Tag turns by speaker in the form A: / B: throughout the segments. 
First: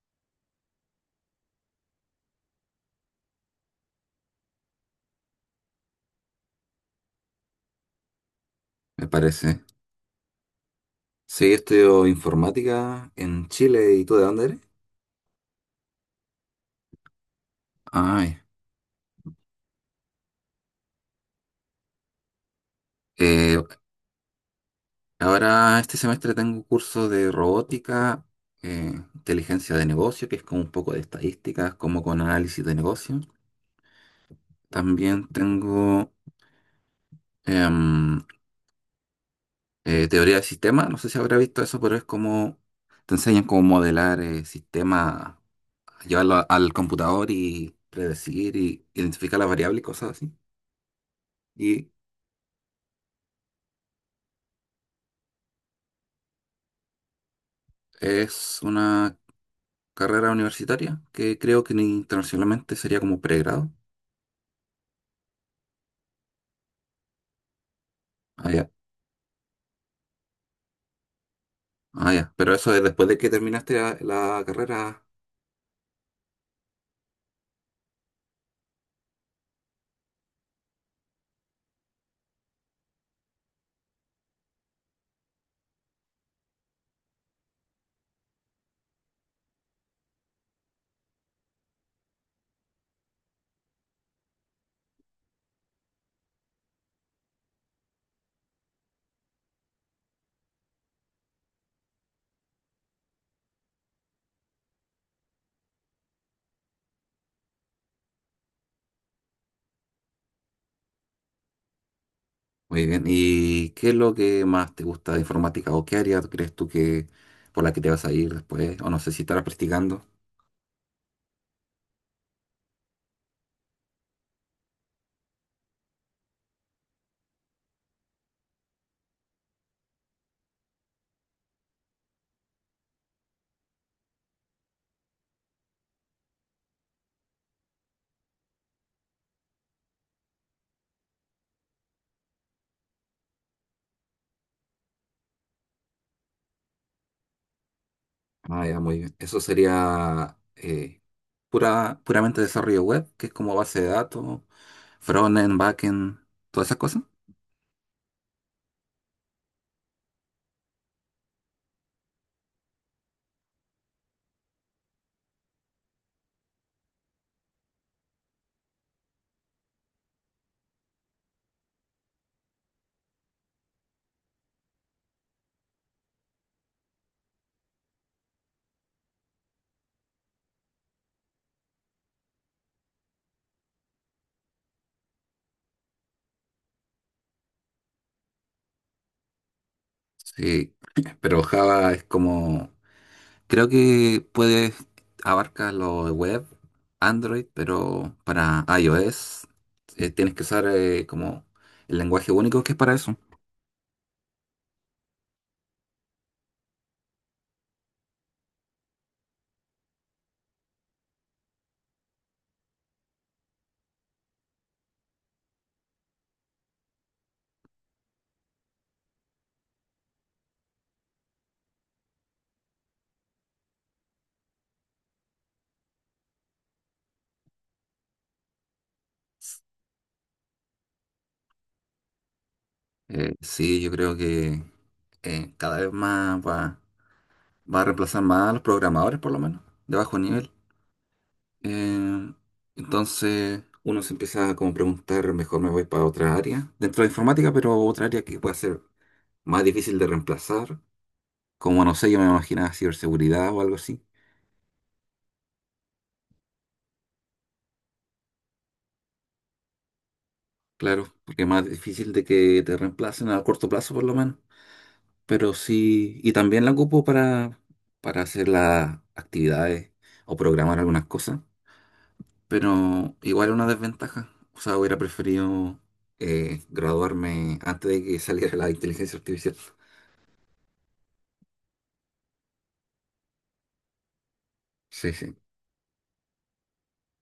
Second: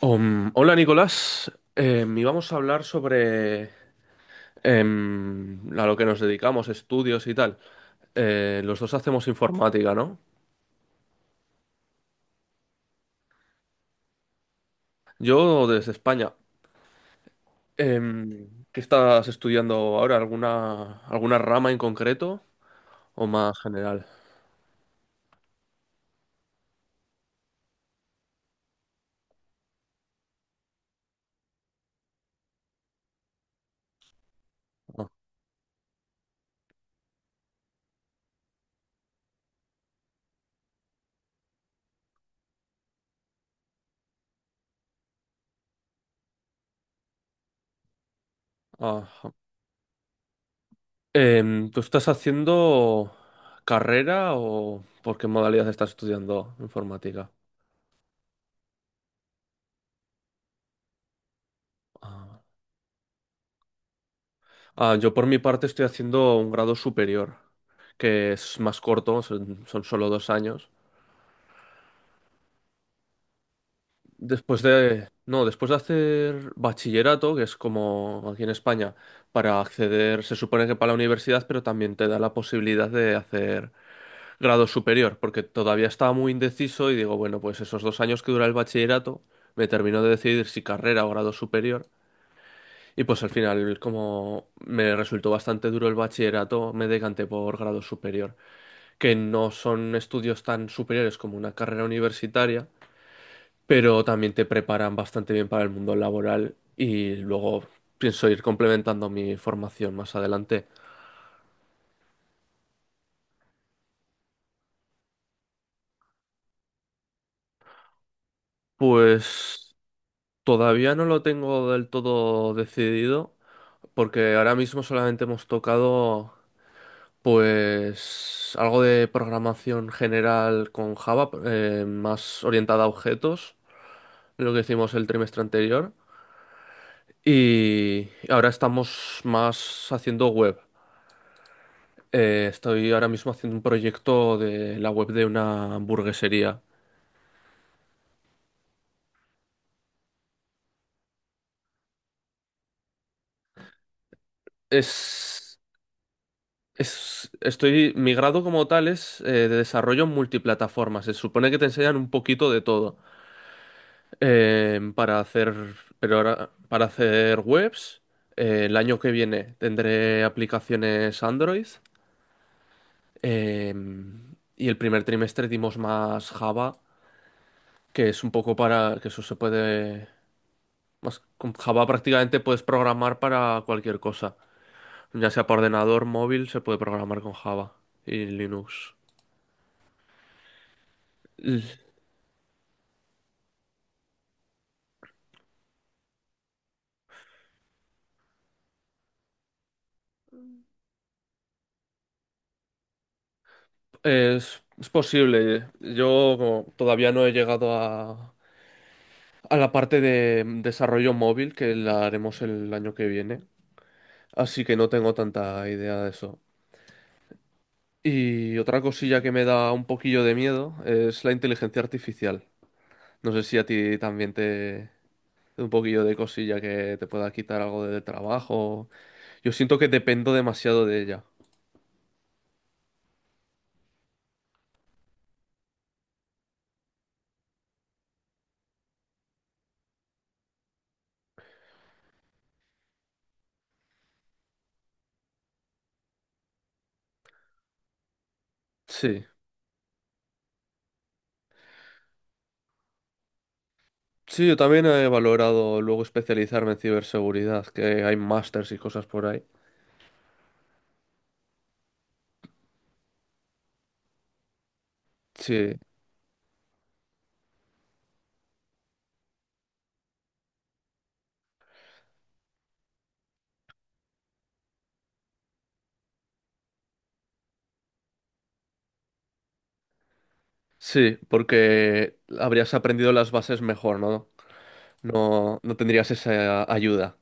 A: Hola Nicolás. Íbamos a hablar sobre a lo que nos dedicamos, estudios y tal. Los dos
B: Me
A: hacemos
B: parece.
A: informática, ¿no?
B: Sí, estudio informática en Chile. ¿Y tú de dónde eres?
A: Yo desde España.
B: Ay,
A: Em, ¿qué estás estudiando ahora? ¿Alguna rama en concreto o más
B: eh,
A: general?
B: ahora este semestre tengo un curso de robótica, inteligencia de negocio, que es como un poco de estadísticas, como con análisis de negocio.
A: Ah,
B: También tengo em, teoría de sistemas, no sé si habrá visto eso, pero es como te enseñan cómo modelar sistemas, llevarlo al computador y predecir y
A: ah, ah.
B: identificar las variables y cosas así.
A: Em, ¿tú
B: Y
A: estás haciendo carrera o por qué modalidad estás estudiando informática?
B: es una carrera universitaria, que creo que
A: Ah.
B: internacionalmente sería como pregrado.
A: Ah, yo por mi parte estoy haciendo un grado superior, que
B: Ah,
A: es
B: ya.
A: más corto, son solo dos años.
B: Ah, ya. Pero eso es después de que terminaste la
A: Después
B: carrera.
A: de, no, Después de hacer bachillerato, que es como aquí en España, para acceder, se supone que para la universidad, pero también te da la posibilidad de hacer grado superior, porque todavía estaba muy indeciso y digo, bueno, pues esos dos años que dura el bachillerato, me termino de decidir si carrera o grado superior. Y pues al final, como me resultó bastante duro el bachillerato, me decanté por grado superior, que no son estudios tan superiores como una carrera universitaria, pero también te preparan bastante bien para el mundo laboral y luego pienso ir complementando mi formación más adelante.
B: Muy bien. ¿Y qué es lo que más te gusta de informática o qué área crees tú que por la que te vas a ir después? O no sé si estarás
A: Pues
B: practicando.
A: todavía no lo tengo del todo decidido porque ahora mismo solamente hemos tocado pues algo de programación general con Java, más orientada a objetos, lo que hicimos el trimestre anterior. Y ahora estamos más haciendo web. Estoy ahora mismo haciendo un proyecto de la web de una hamburguesería.
B: Ah, ya, muy bien. Eso sería puramente desarrollo web, que es como base de datos,
A: Es,
B: frontend, backend, todas esas cosas.
A: Estoy, mi grado como tal es de desarrollo en multiplataformas. Se supone que te enseñan un poquito de todo eh, para hacer, pero ahora para hacer webs. El año que viene tendré aplicaciones Android, eh, y el primer trimestre dimos más Java, que es un poco para que eso se puede, más con Java prácticamente puedes programar para cualquier cosa, ya sea para ordenador, móvil, se puede programar con Java y Linux.
B: Sí, pero
A: L-
B: Java es como creo que puedes abarca lo de web, Android, pero para iOS tienes que usar como el lenguaje único que es para eso.
A: Es posible. Yo como todavía no he llegado a la parte de desarrollo móvil que la haremos el año que viene, así que no tengo tanta idea de eso. Y otra cosilla que me da un poquillo de miedo es la inteligencia artificial. No sé si a ti también te... Un poquillo de cosilla que te pueda quitar algo de trabajo. Yo siento que dependo demasiado de ella.
B: Sí, yo creo que cada vez más va a reemplazar más a los programadores, por lo menos, de bajo nivel. Eh, entonces uno se empieza a como preguntar, mejor me voy para otra área dentro de informática, pero otra área que pueda ser
A: Sí.
B: más difícil de reemplazar, como no sé, yo me imaginaba ciberseguridad o algo así.
A: Sí, yo también he valorado luego especializarme en ciberseguridad, que hay másters y cosas por ahí.
B: Claro, porque es más difícil de que te reemplacen a corto plazo por lo menos. Pero
A: Sí,
B: sí, y también la ocupo para, hacer las actividades o programar algunas cosas. Pero igual es una desventaja. O sea, hubiera preferido graduarme antes de que saliera la inteligencia artificial.
A: sí, porque habrías aprendido las bases mejor, ¿no?
B: Sí, sí,
A: No, no tendrías esa ayuda.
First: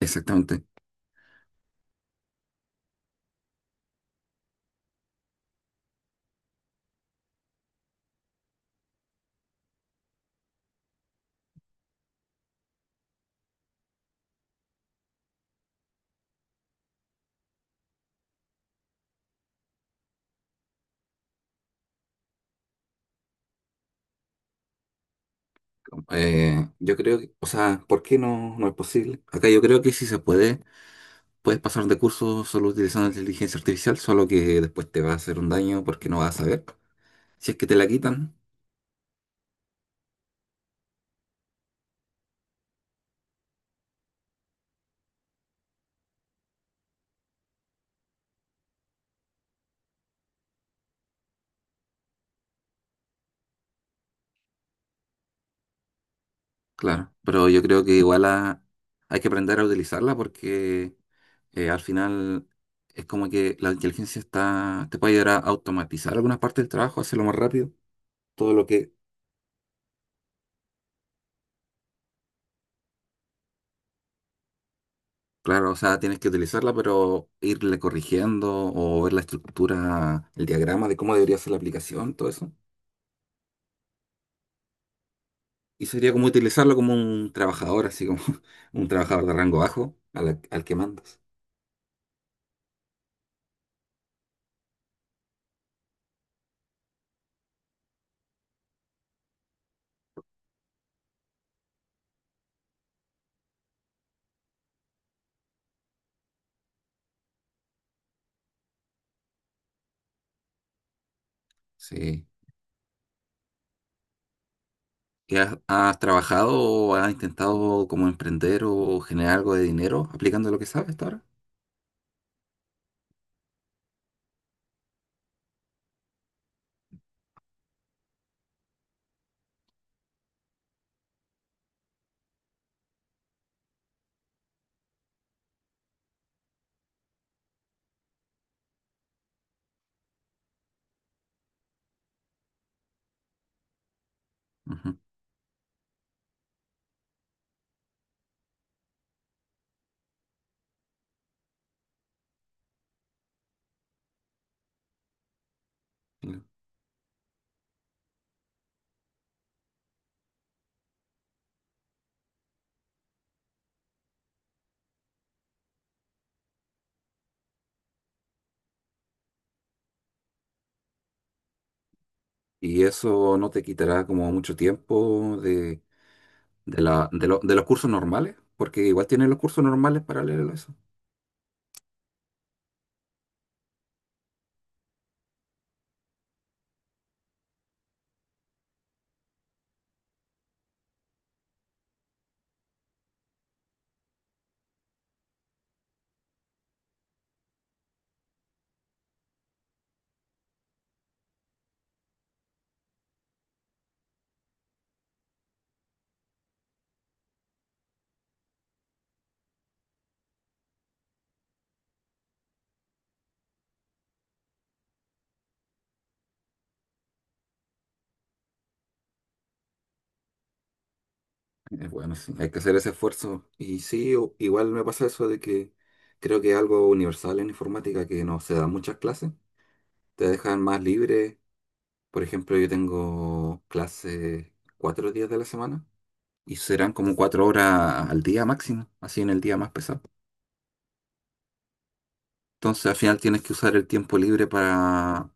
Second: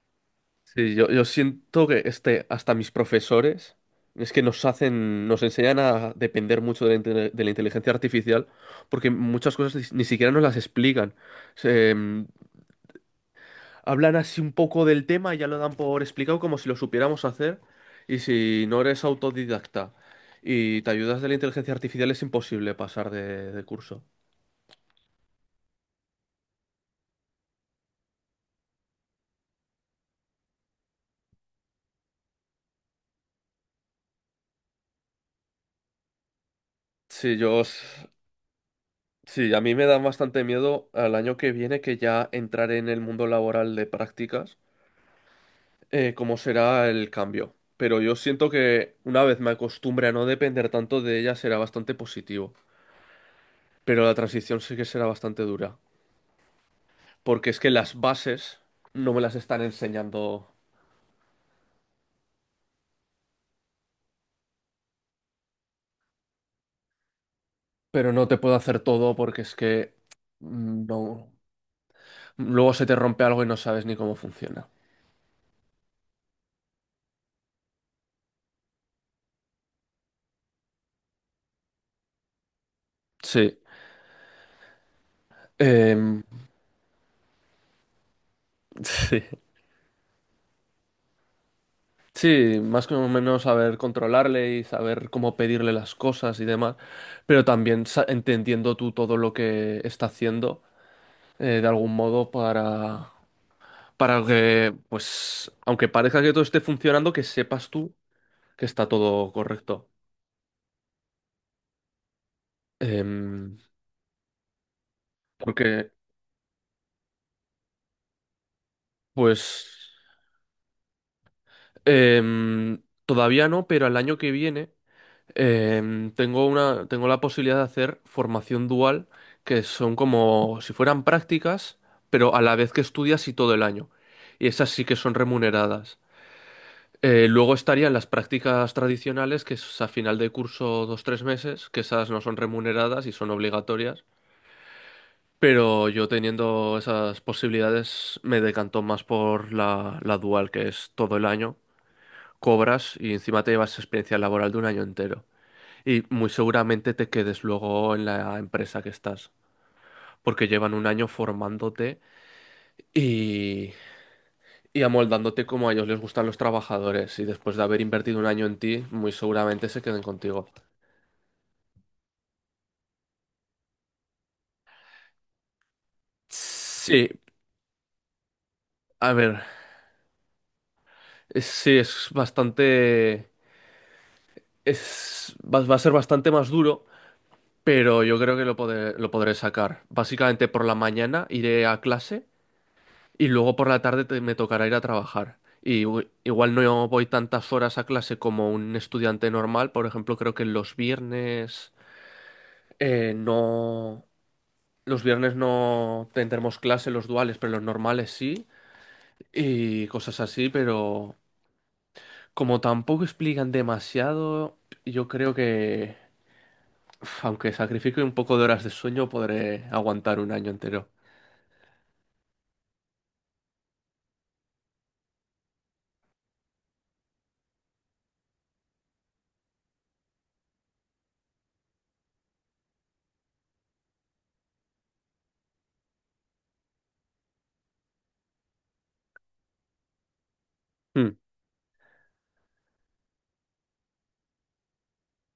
B: exactamente.
A: Sí, yo siento que este, hasta mis profesores es que nos hacen, nos enseñan a depender mucho de de la inteligencia artificial porque muchas cosas ni siquiera nos las explican. Se, mm, Hablan así un poco del tema y ya lo dan por explicado como si lo supiéramos hacer, y si no eres autodidacta y te ayudas de la inteligencia artificial es imposible pasar de curso.
B: Yo creo que, o sea, ¿por qué no es posible? Acá yo creo que sí se puede. Puedes pasar de curso solo utilizando inteligencia artificial, solo que después te va a hacer un daño porque no vas a saber.
A: Sí,
B: Si es
A: yo,
B: que te la
A: s-
B: quitan,
A: sí, a mí me da bastante miedo al año que viene que ya entrar en el mundo laboral de prácticas. Cómo será el cambio. Pero yo siento que una vez me acostumbre a no depender tanto de ella será bastante positivo. Pero la transición sí que será bastante dura.
B: claro. Pero
A: Porque es
B: yo
A: que
B: creo que
A: las
B: igual
A: bases no me
B: hay que
A: las
B: aprender
A: están
B: a utilizarla
A: enseñando.
B: porque al final es como que la inteligencia está, te puede ayudar a automatizar algunas partes del trabajo, hacerlo más rápido.
A: Pero no te
B: Todo
A: puedo
B: lo
A: hacer
B: que,
A: todo porque es que... No. Luego se te rompe algo y no sabes ni cómo funciona.
B: claro, o sea, tienes que utilizarla, pero irle corrigiendo o ver la estructura, el diagrama de cómo debería ser la aplicación, todo eso.
A: Sí.
B: Y sería
A: Em,
B: como utilizarlo como un trabajador, así como un
A: sí.
B: trabajador de rango bajo al que mandas.
A: Sí, más o menos saber controlarle y saber cómo pedirle las cosas y demás, pero también entendiendo tú todo lo que está haciendo de algún modo para que, pues, aunque parezca que todo esté funcionando, que sepas tú que está todo correcto.
B: Sí.
A: Em,
B: ¿Qué has,
A: porque,
B: has trabajado o has intentado como emprender o generar algo de
A: pues,
B: dinero aplicando lo que sabes hasta ahora?
A: Todavía no, pero el año que viene, tengo la posibilidad de hacer formación dual, que son como si fueran prácticas, pero a la vez que estudias y todo el año. Y esas sí que son remuneradas. Luego estarían las prácticas tradicionales, que es a final de curso dos tres meses, que esas no son remuneradas y son obligatorias.
B: Ujú.
A: Pero yo teniendo esas posibilidades me decanto más por la dual, que es todo el año, cobras y encima te llevas experiencia laboral de un año entero. Y muy seguramente te quedes luego en la empresa que estás, porque llevan un año formándote y, y amoldándote como a ellos les gustan los trabajadores. Y después de haber invertido un año en ti, muy seguramente se queden contigo.
B: ¿Y eso no te quitará como mucho tiempo de
A: Sí,
B: la- de lo- de los cursos normales? Porque igual
A: a
B: tienes los
A: ver,
B: cursos normales paralelos a eso.
A: es- sí, es bastante, es, va, va a ser bastante más duro, pero yo creo que lo podré sacar. Básicamente por la mañana iré a clase y luego por la tarde me tocará ir a trabajar. Y igual no voy tantas horas a clase como un estudiante normal, por ejemplo, creo que los viernes eh, no, los viernes no tendremos clase los duales, pero los normales sí y cosas así, pero... Como tampoco explican demasiado, yo creo que, uf, aunque sacrifique un poco de horas de sueño, podré aguantar un año entero.
B: Bueno, sí, hay que hacer ese esfuerzo. Y sí, igual me pasa eso de que creo que es algo universal en informática que no se dan muchas clases. Te dejan más libre. Por ejemplo, yo tengo clases 4 días de la semana y serán como 4 horas al día máximo, así en el día más pesado.
A: Hmm.
B: Entonces al final tienes que usar el tiempo libre para,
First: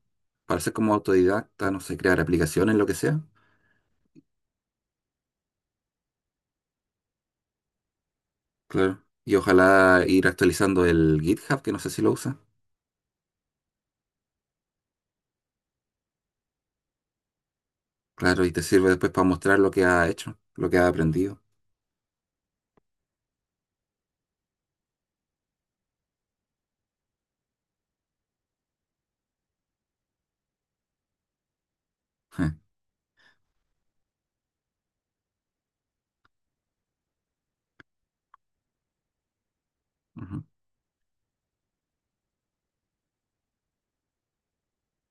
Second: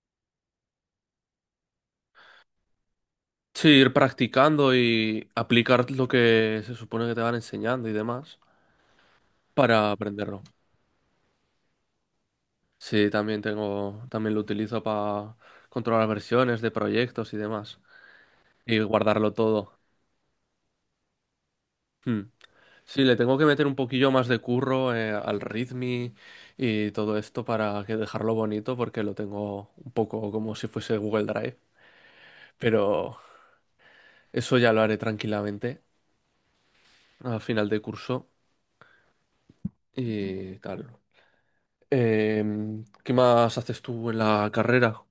B: ser como autodidacta, no sé, crear aplicaciones, lo que sea.
A: Sí, ir practicando y aplicar lo que se supone que te van enseñando y demás
B: Claro. Y
A: para
B: ojalá ir
A: aprenderlo.
B: actualizando el GitHub, que no sé si lo usa.
A: Sí, también tengo, también lo utilizo para controlar versiones de proyectos y demás
B: Claro, y te
A: y
B: sirve después para
A: guardarlo
B: mostrar lo
A: todo.
B: que ha hecho, lo que ha aprendido.
A: Hmm. Sí, le tengo que meter un poquillo más de curro al ritmi y todo esto para que dejarlo bonito porque lo tengo un poco como si fuese Google Drive,
B: Je,
A: pero eso ya lo haré tranquilamente a final de curso
B: ujú.
A: y tal. Em, ¿qué más haces tú en la carrera?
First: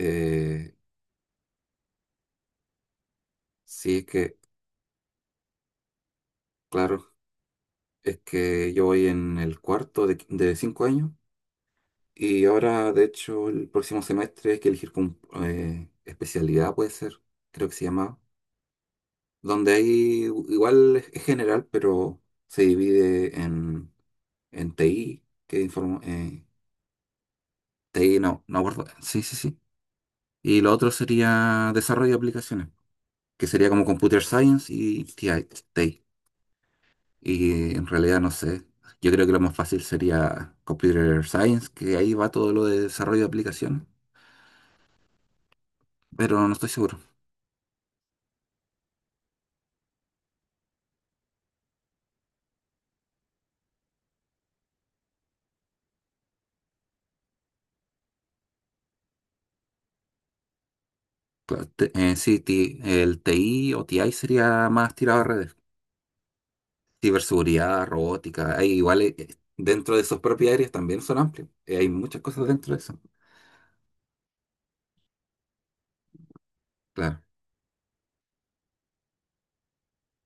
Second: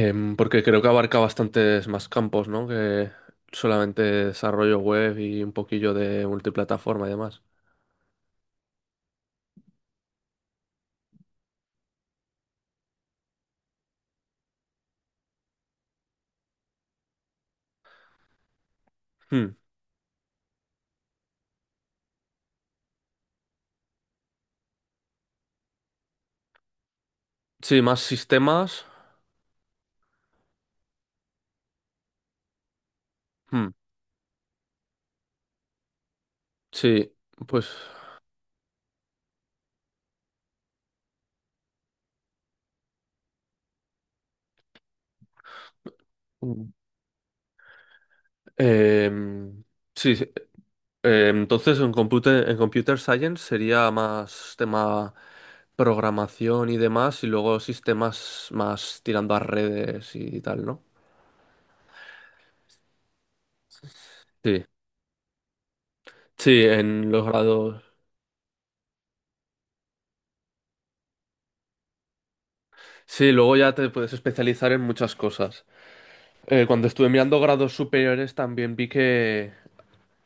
A: Em, porque creo que abarca bastantes más campos, ¿no? Que
B: sí,
A: solamente
B: es que,
A: desarrollo web y un poquillo de
B: claro,
A: multiplataforma y demás.
B: es que yo voy en el cuarto de 5 años. Y ahora, de hecho, el próximo semestre hay que elegir con, especialidad, puede ser, creo que se llama,
A: Hmm.
B: donde hay, igual es general, pero se divide en TI, que
A: Sí, más
B: TI no, no
A: sistemas.
B: acuerdo, sí, sí, sí. Y lo otro sería desarrollo de aplicaciones, que
A: Hmm.
B: sería como Computer Science y TI. TI.
A: Sí, pues.
B: Y en realidad no sé, yo creo que lo más fácil sería Computer Science, que ahí va todo lo de desarrollo de aplicaciones, pero no estoy
A: Mm.
B: seguro.
A: Em, sí, sí. Entonces en en computer science sería más tema programación y demás, y luego sistemas más tirando a redes y tal, ¿no?
B: Claro, sí, el TI o TI
A: Sí,
B: sería más tirado a redes.
A: sí, en los grados.
B: Ciberseguridad, robótica, hay igual dentro de sus propias áreas también son amplios. Hay muchas cosas dentro de eso.
A: Sí, luego ya te puedes especializar en muchas cosas. Cuando estuve
B: Claro,
A: mirando grados superiores también vi que...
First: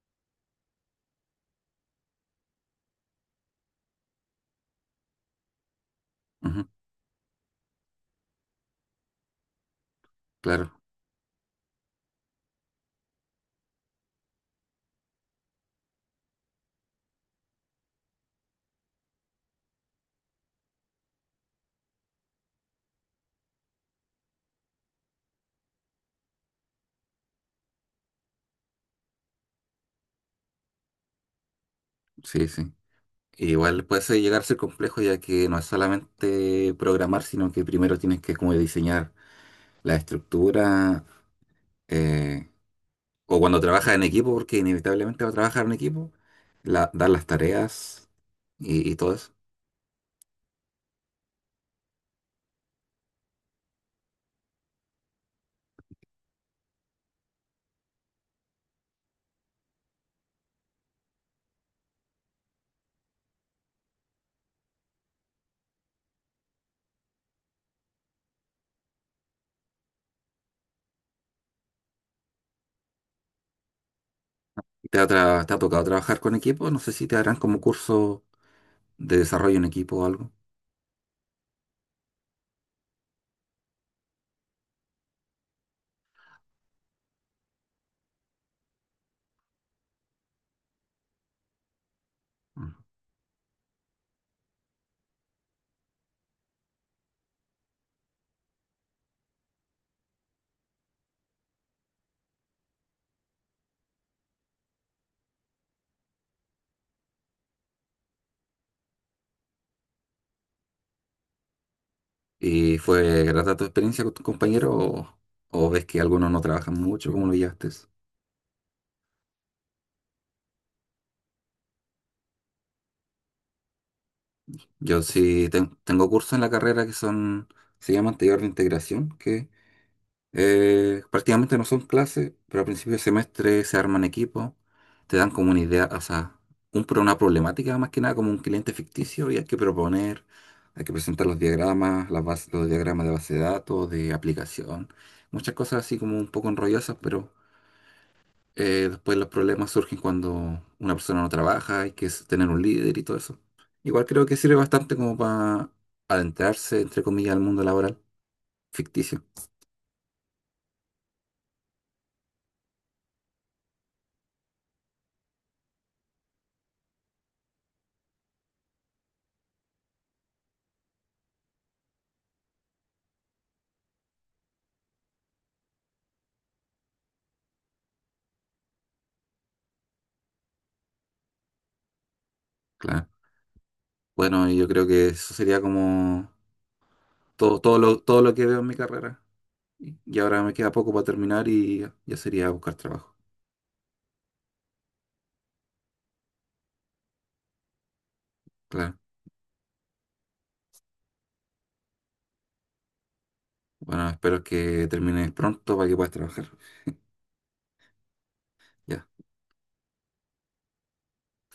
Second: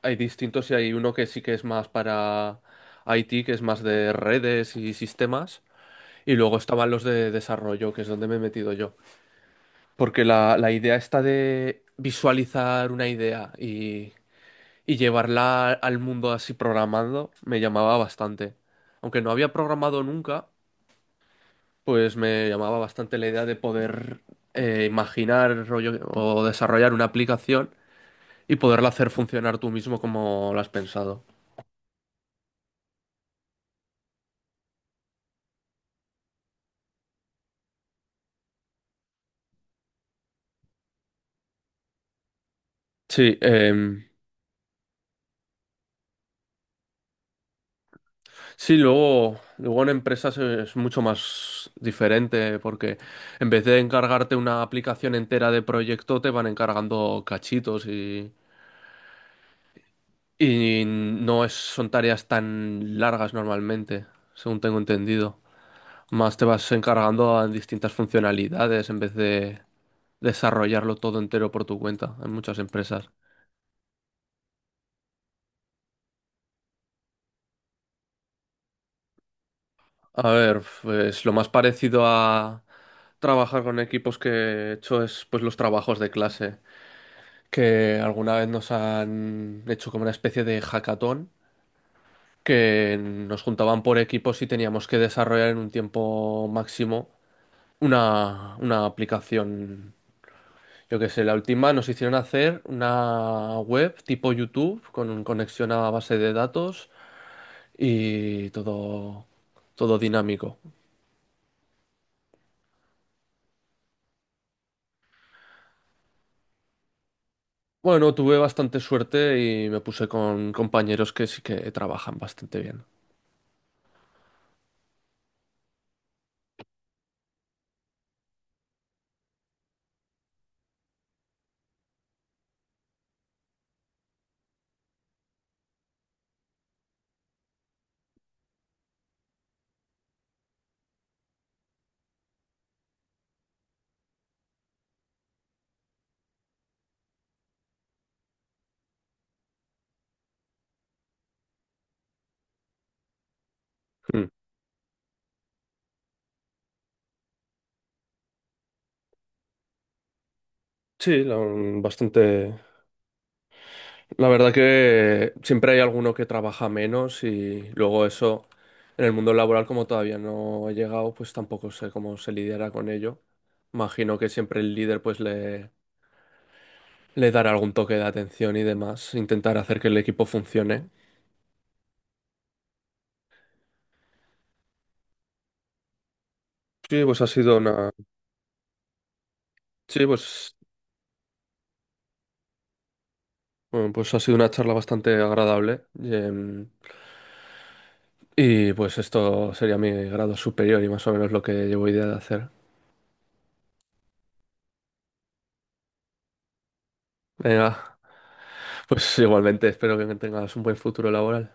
A: Hay distintos y hay uno que sí que es más para IT, que es más de redes y sistemas. Y luego
B: ujú,
A: estaban los de desarrollo, que es donde me he metido yo. Porque la
B: claro,
A: idea está de visualizar una idea y llevarla al mundo así programando, me llamaba bastante. Aunque no había programado nunca, pues me llamaba bastante la idea de poder imaginar rollo, o desarrollar una aplicación y poderla hacer funcionar tú mismo como la has pensado.
B: sí, sí. Igual puede ser- llegar a ser complejo ya que no es solamente programar, sino que primero tienes que como diseñar la estructura eh,
A: Sí,
B: o cuando trabajas en
A: em.
B: equipo, porque inevitablemente va a trabajar en equipo, dar las tareas
A: Sí,
B: y todo eso.
A: luego en empresas es mucho más diferente porque en vez de encargarte una aplicación entera de proyecto, te van encargando cachitos y no es, son tareas tan largas normalmente, según tengo entendido. Más te vas encargando en distintas funcionalidades en vez de desarrollarlo todo entero por tu cuenta en muchas empresas.
B: ¿Te ha tocado trabajar con equipos? No sé si te harán como curso de desarrollo en equipo o
A: A
B: algo.
A: ver, pues lo más parecido a trabajar con equipos que he hecho es pues los trabajos de clase, que alguna vez nos han hecho como una especie de hackathon,
B: Mm.
A: que nos juntaban por equipos y teníamos que desarrollar en un tiempo máximo una aplicación. Yo qué sé, la última nos hicieron hacer una web tipo YouTube con conexión a base de datos y todo dinámico.
B: ¿Y fue grata tu experiencia con tus compañeros, o ves que algunos no trabajan mucho? ¿Cómo lo llevaste eso?
A: Bueno, tuve bastante suerte y me puse con compañeros que sí que trabajan bastante bien.
B: Yo sí tengo cursos en la carrera que son, se llaman taller de integración, que eh, prácticamente no son clases, pero al principio de semestre se arman equipos, te dan como una idea, o sea, una problemática más que nada como un cliente ficticio y hay que proponer, hay que presentar los diagramas, los diagramas de base de datos, de aplicación, muchas cosas así como un poco enrollosas, pero después los problemas surgen cuando una persona no trabaja, hay que tener un líder y todo eso. Igual creo
A: Mm.
B: que sirve bastante como para adentrarse, entre comillas, al mundo laboral ficticio,
A: Sí, la- Bastante. La verdad que siempre hay alguno que trabaja menos y luego eso en el mundo laboral como todavía no he llegado, pues tampoco sé cómo se lidiará con ello. Imagino que siempre el líder pues le dará algún toque de atención y demás, intentar hacer que el equipo funcione.
B: claro. Bueno, y yo creo que eso sería como
A: Sí, pues ha sido
B: todo,
A: una,
B: todo lo que veo en mi carrera.
A: sí,
B: Y ahora me
A: pues,
B: queda poco para terminar y ya sería buscar trabajo.
A: Bueno, pues ha sido una charla bastante agradable. Y, em, y,
B: Claro.
A: pues esto sería mi grado superior y más o menos lo que llevo idea de hacer.
B: Bueno, espero que termines pronto para que puedas trabajar.
A: Venga,
B: Ya.
A: pues igualmente espero que tengas un buen futuro laboral.